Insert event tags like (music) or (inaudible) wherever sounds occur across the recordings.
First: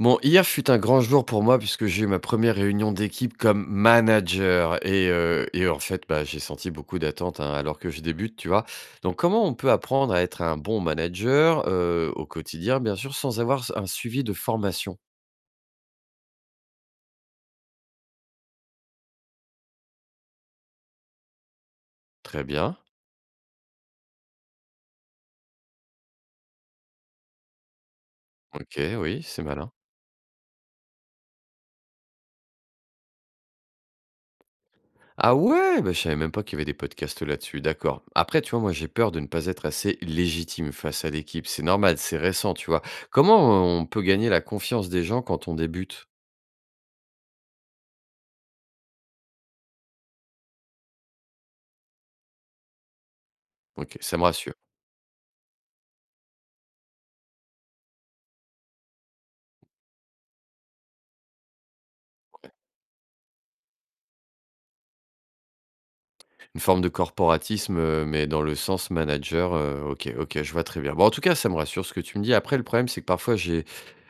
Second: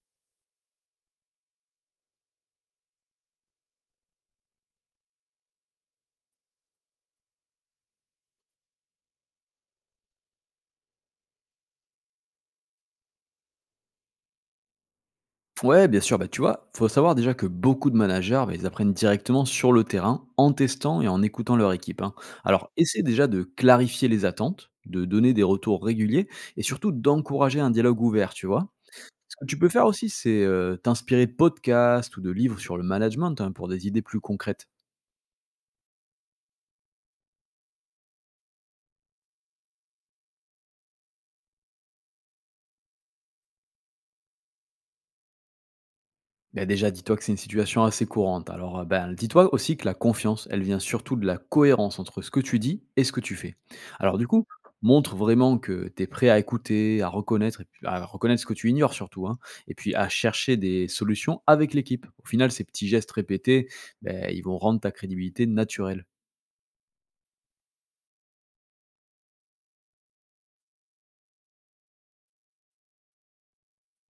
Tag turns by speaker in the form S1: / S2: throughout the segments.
S1: Bon, hier fut un grand jour pour moi puisque j'ai eu ma première réunion d'équipe comme manager et en fait, bah, j'ai senti beaucoup d'attentes, hein, alors que je débute, tu vois? Donc comment on peut apprendre à être un bon manager, au quotidien, bien sûr, sans avoir s un suivi de formation?
S2: Ouais, bien sûr. Bah, tu vois, faut savoir déjà que beaucoup de managers, bah, ils apprennent directement sur le terrain, en testant et en écoutant leur équipe, hein.
S1: Très
S2: Alors,
S1: bien.
S2: essaie déjà de clarifier les attentes, de donner des retours réguliers et surtout d'encourager un dialogue ouvert, tu vois.
S1: OK, oui,
S2: Ce
S1: c'est
S2: que tu peux
S1: malin.
S2: faire aussi, c'est t'inspirer de podcasts ou de livres sur le management, hein, pour des idées plus concrètes.
S1: Ah ouais! Bah, je savais même pas qu'il y avait des podcasts là-dessus, d'accord. Après, tu vois, moi, j'ai peur de ne pas être assez légitime face à l'équipe. C'est normal, c'est récent, tu vois? Comment on peut gagner la confiance des gens quand on débute?
S2: Bah, déjà, dis-toi que c'est une situation assez courante. Alors, ben, dis-toi aussi que la confiance, elle vient surtout de la cohérence entre ce que tu dis et ce que tu fais.
S1: OK,
S2: Alors,
S1: ça me
S2: du coup,
S1: rassure.
S2: montre vraiment que tu es prêt à écouter, à reconnaître, et puis à reconnaître ce que tu ignores surtout, hein, et puis à chercher des solutions avec l'équipe. Au final, ces petits gestes répétés, ben, ils vont rendre ta crédibilité naturelle.
S1: Une forme de corporatisme, mais dans le sens manager, OK, OK, je vois très bien. Bon, en tout cas, ça me rassure ce que tu me dis. Après, le problème, c'est que parfois, j'ai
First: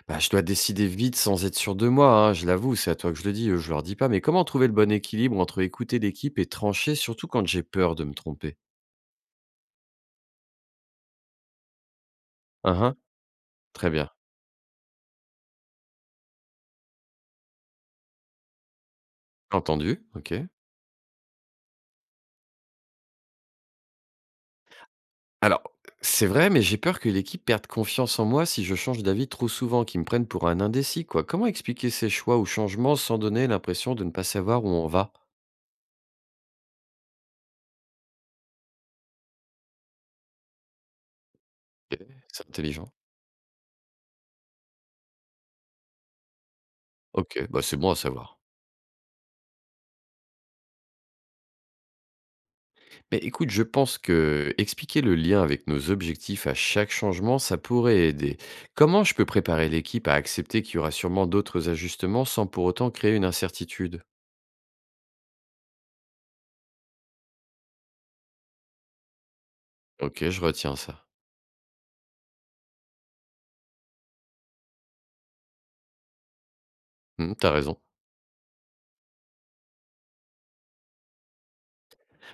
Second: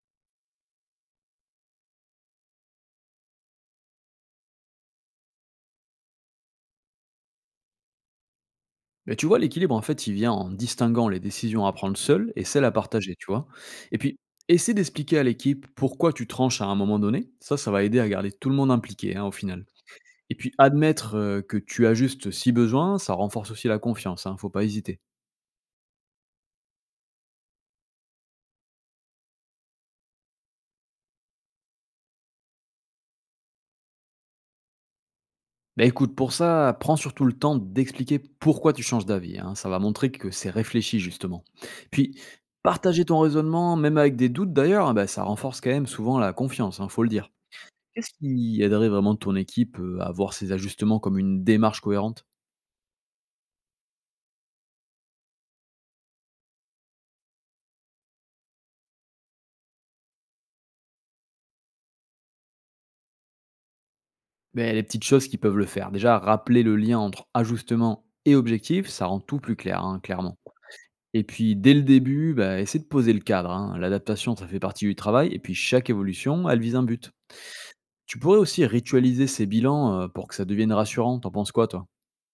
S1: bah, je dois décider vite sans être sûr de moi, hein, je l'avoue, c'est à toi que je le dis, je leur dis pas, mais comment trouver le bon équilibre entre écouter l'équipe et trancher, surtout quand j'ai peur de me tromper?
S2: Mais tu vois, l'équilibre, en fait, il vient en distinguant les décisions à prendre seul et celles à
S1: Hein, hein,
S2: partager, tu vois.
S1: très
S2: Et
S1: bien.
S2: puis, essaie d'expliquer à l'équipe pourquoi tu tranches à un moment donné. Ça va aider à garder tout le monde impliqué, hein, au final.
S1: Entendu,
S2: Et
S1: OK.
S2: puis, admettre que tu ajustes si besoin, ça renforce aussi la confiance, hein, faut pas hésiter.
S1: Alors, c'est vrai, mais j'ai peur que l'équipe perde confiance en moi si je change d'avis trop souvent, qu'ils me prennent pour un indécis, quoi. Comment expliquer ces choix ou changements sans donner l'impression de ne pas savoir où on va?
S2: Bah écoute, pour ça, prends surtout le temps d'expliquer pourquoi tu changes d'avis, hein. Ça va montrer que c'est réfléchi, justement.
S1: OK,
S2: Puis,
S1: c'est intelligent.
S2: partager ton raisonnement, même avec des doutes d'ailleurs, bah, ça renforce quand même souvent la confiance, hein, faut le dire.
S1: OK, bah, c'est bon à
S2: Qu'est-ce
S1: savoir.
S2: qui aiderait vraiment ton équipe, à voir ces ajustements comme une démarche cohérente?
S1: Mais écoute, je pense que expliquer le lien avec nos objectifs à chaque changement, ça pourrait aider. Comment je peux préparer l'équipe à accepter qu'il y aura sûrement d'autres ajustements sans pour autant créer une incertitude?
S2: Ben les petites choses qui peuvent le faire. Déjà, rappeler le lien entre ajustement et objectif, ça rend tout plus clair, hein,
S1: OK,
S2: clairement.
S1: je retiens ça.
S2: Et puis, dès le début, bah, essayer de poser le cadre, hein. L'adaptation, ça fait partie du travail et puis chaque évolution, elle vise un but.
S1: Mmh, t'as raison.
S2: Tu pourrais aussi ritualiser ces bilans, pour que ça devienne rassurant. T'en penses quoi, toi?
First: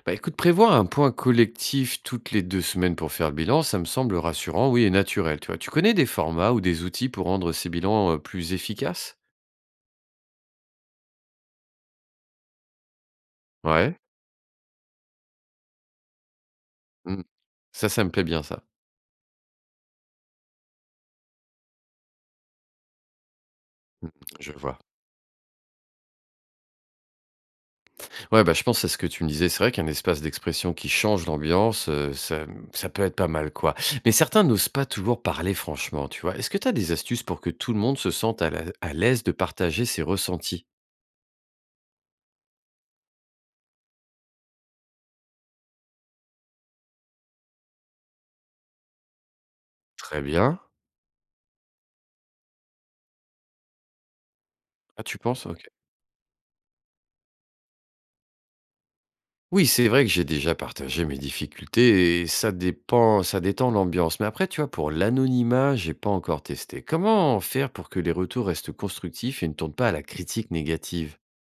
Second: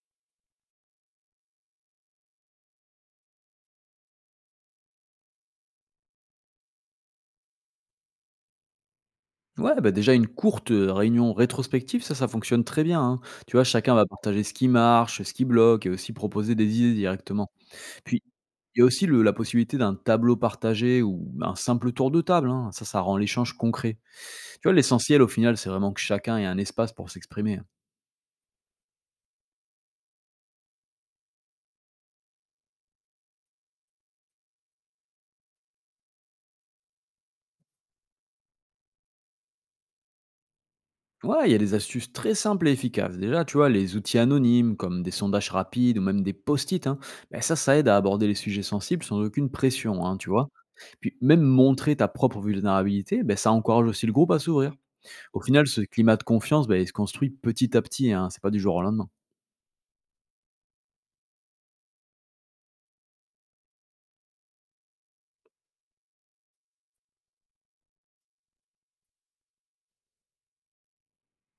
S1: Bah écoute, prévoir un point collectif toutes les deux semaines pour faire le bilan, ça me semble rassurant, oui, et naturel, tu vois. Tu connais des formats ou des outils pour rendre ces bilans plus efficaces?
S2: Ouais, bah, déjà une courte, réunion rétrospective, ça fonctionne très bien, hein. Tu vois, chacun
S1: Ouais.
S2: va partager ce qui marche, ce qui bloque et aussi proposer des idées
S1: Mmh.
S2: directement.
S1: Ça me
S2: Puis
S1: plaît bien, ça.
S2: il y a aussi le la possibilité d'un tableau partagé ou un simple tour de table, hein, ça rend l'échange concret.
S1: Je
S2: Tu vois,
S1: vois.
S2: l'essentiel au final, c'est vraiment que chacun ait un espace pour s'exprimer, hein.
S1: Ouais, bah, je pense que c'est ce que tu me disais. C'est vrai qu'un espace d'expression qui change l'ambiance, ça, mmh, ça peut être pas mal, quoi. Mais certains n'osent pas toujours parler franchement, tu vois? Est-ce que tu as des astuces pour que tout le monde se sente à l'aise de partager ses ressentis?
S2: Ouais, il y a des astuces très simples et efficaces. Déjà, tu vois, les outils anonymes comme des sondages rapides ou même des post-it, hein, ben ça aide à aborder les sujets sensibles sans aucune pression, hein,
S1: Très
S2: tu vois.
S1: bien.
S2: Puis même montrer ta propre vulnérabilité, ben ça encourage aussi le groupe à s'ouvrir.
S1: Ah, tu
S2: Au
S1: penses? OK.
S2: final, ce climat de confiance, ben, il se construit petit à petit, hein, c'est pas du jour au lendemain.
S1: Oui, c'est vrai que j'ai déjà partagé mes difficultés et ça détend l'ambiance. Mais après, tu vois, pour l'anonymat, j'ai pas encore testé. Comment faire pour que les retours restent constructifs et ne tournent pas à la critique négative?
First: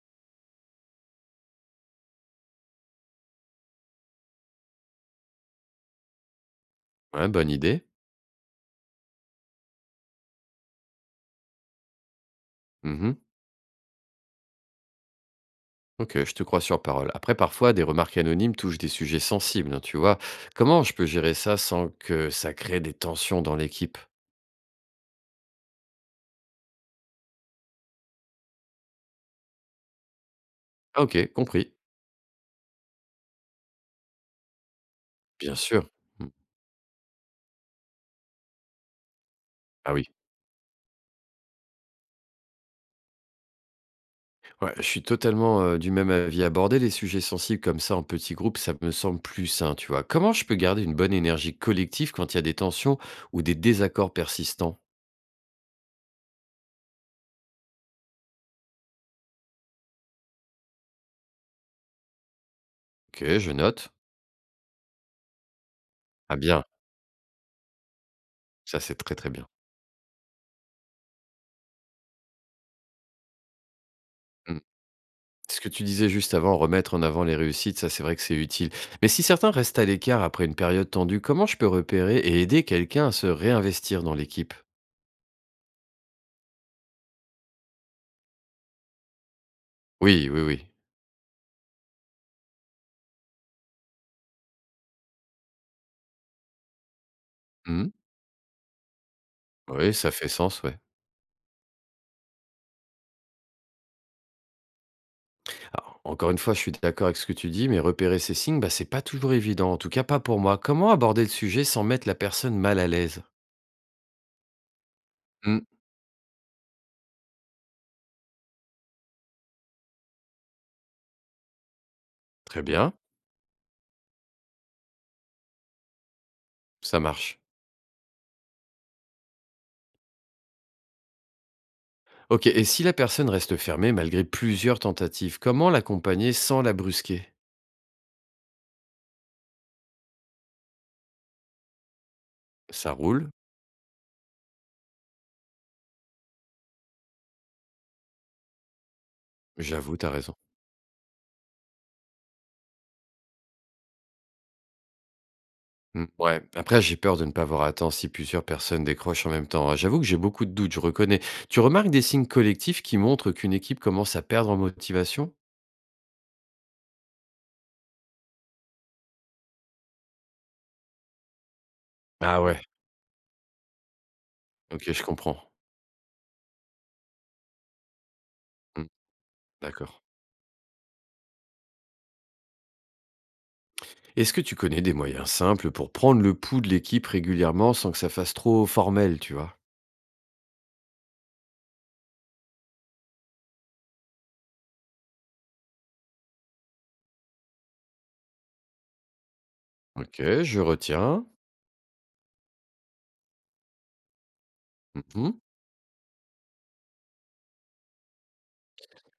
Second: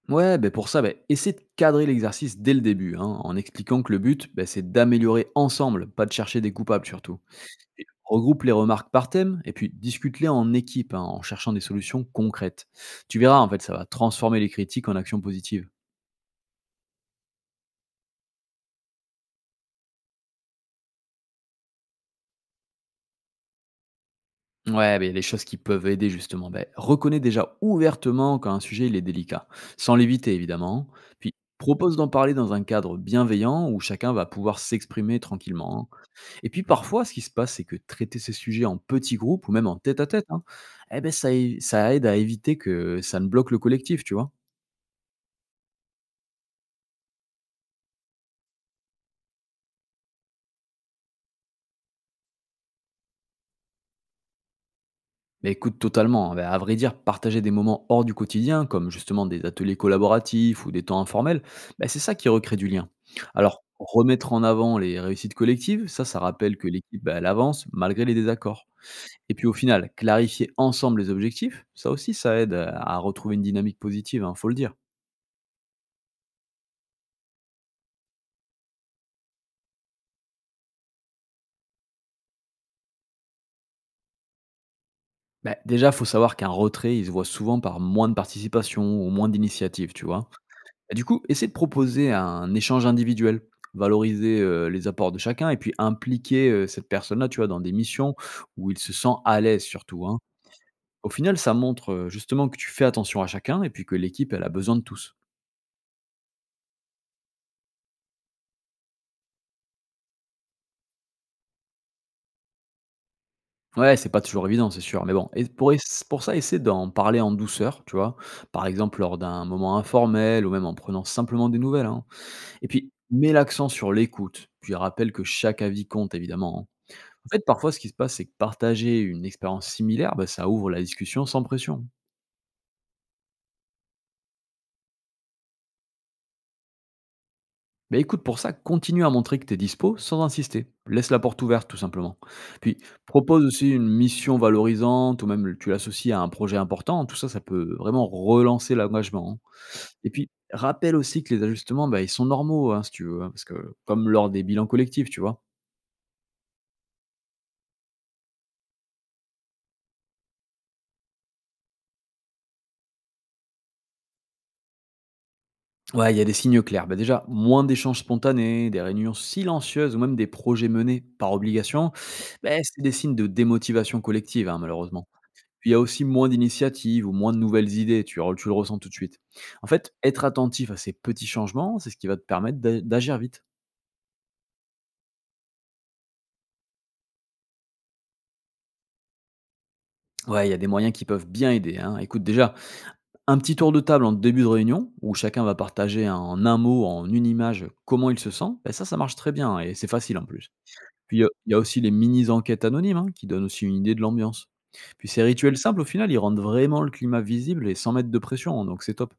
S2: Ouais, ben pour ça, ben, essaie de cadrer l'exercice dès le début, hein, en expliquant que le but, ben, c'est d'améliorer ensemble, pas de chercher des coupables surtout.
S1: Ouais, bonne idée.
S2: Et regroupe les remarques par thème et puis discute-les en équipe, hein, en cherchant des solutions concrètes.
S1: Mmh.
S2: Tu verras, en fait, ça va transformer les critiques en actions positives.
S1: OK, je te crois sur parole. Après, parfois, des remarques anonymes touchent des sujets sensibles, hein, tu vois. Comment je peux gérer ça sans que ça crée des tensions dans l'équipe?
S2: Ouais, ben, les choses qui peuvent aider justement. Ben, reconnais déjà ouvertement quand un sujet il est délicat, sans l'éviter évidemment.
S1: Ah, OK,
S2: Puis
S1: compris.
S2: propose d'en parler dans un cadre bienveillant où chacun va pouvoir s'exprimer
S1: Bien sûr.
S2: tranquillement, hein.
S1: Hmm.
S2: Et puis parfois, ce qui se passe, c'est que traiter ces sujets en petits groupes ou même en
S1: Ah oui.
S2: tête-à-tête, hein, eh ben ça aide à éviter que ça ne bloque le collectif, tu vois?
S1: Ouais, je suis totalement du même avis. Aborder les sujets sensibles comme ça en petits groupes, ça me semble plus sain, tu vois. Comment je peux garder une bonne énergie collective quand il y a des tensions ou des désaccords persistants?
S2: Bah, écoute, totalement, bah, à vrai dire, partager des moments hors du quotidien, comme justement des ateliers collaboratifs ou des temps informels, bah, c'est ça qui recrée du lien.
S1: Ok, je
S2: Alors,
S1: note.
S2: remettre en avant les réussites collectives, ça
S1: Ah
S2: rappelle
S1: bien,
S2: que l'équipe, bah, elle avance malgré les désaccords.
S1: ça c'est très très
S2: Et puis
S1: bien.
S2: au final, clarifier ensemble les objectifs, ça aussi, ça aide, à retrouver une dynamique positive, hein, faut le
S1: Mmh.
S2: dire.
S1: Ce que tu disais juste avant, remettre en avant les réussites, ça c'est vrai que c'est utile. Mais si certains restent à l'écart après une période tendue, comment je peux repérer et aider quelqu'un à se réinvestir dans l'équipe?
S2: Bah, déjà, faut savoir qu'un retrait, il se voit souvent par moins de participation ou moins d'initiative, tu vois.
S1: Oui, oui, oui.
S2: Et du coup, essaie de proposer un échange individuel, valoriser les apports de chacun et puis impliquer cette personne-là, tu vois, dans des
S1: Hmm,
S2: missions où il se sent à l'aise
S1: oui,
S2: surtout,
S1: ça
S2: hein.
S1: fait sens, ouais.
S2: Au final, ça montre justement que tu fais attention à chacun et puis que l'équipe, elle a besoin de tous.
S1: Alors, encore une fois, je suis d'accord avec ce que tu dis, mais repérer ces signes, bah, c'est pas toujours évident, en tout cas pas pour moi. Comment aborder le sujet sans mettre la personne mal à l'aise?
S2: Ouais, c'est pas toujours évident, c'est sûr. Mais bon,
S1: Hmm.
S2: pour ça, essaie d'en parler en douceur, tu vois. Par exemple, lors d'un moment informel ou même en prenant simplement des nouvelles, hein.
S1: Très
S2: Et puis,
S1: bien,
S2: mets l'accent sur l'écoute, puis rappelle que chaque avis compte évidemment, hein.
S1: ça
S2: En
S1: marche.
S2: fait, parfois, ce qui se passe, c'est que partager une expérience similaire, bah, ça ouvre la discussion sans pression.
S1: Ok, et si la personne reste fermée malgré plusieurs tentatives, comment l'accompagner sans la brusquer?
S2: Bah écoute, pour ça, continue à montrer que tu es dispo sans insister. Laisse la porte ouverte, tout simplement. Puis,
S1: Ça roule,
S2: propose aussi une mission valorisante ou même tu l'associes à un projet important. Tout ça, ça peut vraiment relancer l'engagement, hein.
S1: j'avoue, t'as
S2: Et puis,
S1: raison.
S2: rappelle aussi que les ajustements, bah, ils sont normaux, hein, si tu veux, hein, parce que comme lors des bilans collectifs, tu vois.
S1: Mmh, ouais, après j'ai peur de ne pas voir à temps si plusieurs personnes décrochent en même temps, hein. J'avoue que j'ai beaucoup de doutes, je reconnais. Tu remarques des signes collectifs qui montrent qu'une équipe commence à perdre en motivation?
S2: Ouais, il y a des signaux clairs. Bah déjà, moins d'échanges spontanés, des réunions silencieuses ou même des projets menés par obligation,
S1: Ah
S2: bah,
S1: ouais,
S2: c'est des signes de démotivation collective, hein,
S1: ok, je
S2: malheureusement.
S1: comprends.
S2: Puis il y a aussi moins d'initiatives ou moins de nouvelles idées, tu le ressens tout
S1: Mmh,
S2: de suite. En fait,
S1: d'accord.
S2: être attentif à ces petits changements, c'est ce qui va te permettre d'agir vite.
S1: Est-ce que tu connais des moyens simples pour prendre le pouls de l'équipe régulièrement sans que ça fasse trop formel, tu vois?
S2: Ouais, il y a des moyens qui peuvent bien aider, hein. Écoute, déjà, un petit tour de table en début de réunion, où chacun va partager en un mot, en une image, comment il se sent, bah, ça marche très bien et c'est facile
S1: Ok,
S2: en plus.
S1: je
S2: Puis il y
S1: retiens.
S2: a aussi les mini enquêtes anonymes, hein, qui donnent aussi une idée de l'ambiance. Puis ces
S1: Mhm.
S2: rituels simples, au final, ils rendent vraiment le climat visible et sans mettre de pression, hein, donc c'est top.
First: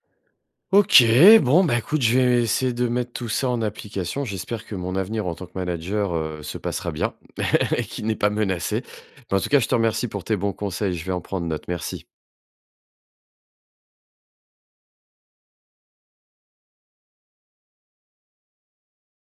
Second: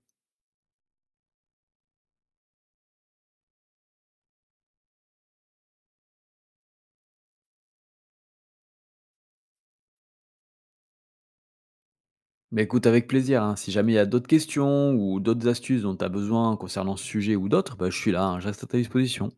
S1: OK, bon, bah, écoute, je vais essayer de mettre tout ça en application. J'espère que mon avenir en tant que manager, se passera bien (laughs) et qu'il n'est pas menacé. Mais en tout cas, je te remercie pour tes bons conseils. Je vais en prendre note. Merci.
S2: Mais écoute avec plaisir, hein, si jamais il y a d'autres questions ou d'autres astuces dont tu as besoin concernant ce sujet ou d'autres, bah, je suis là, hein, je reste à ta disposition.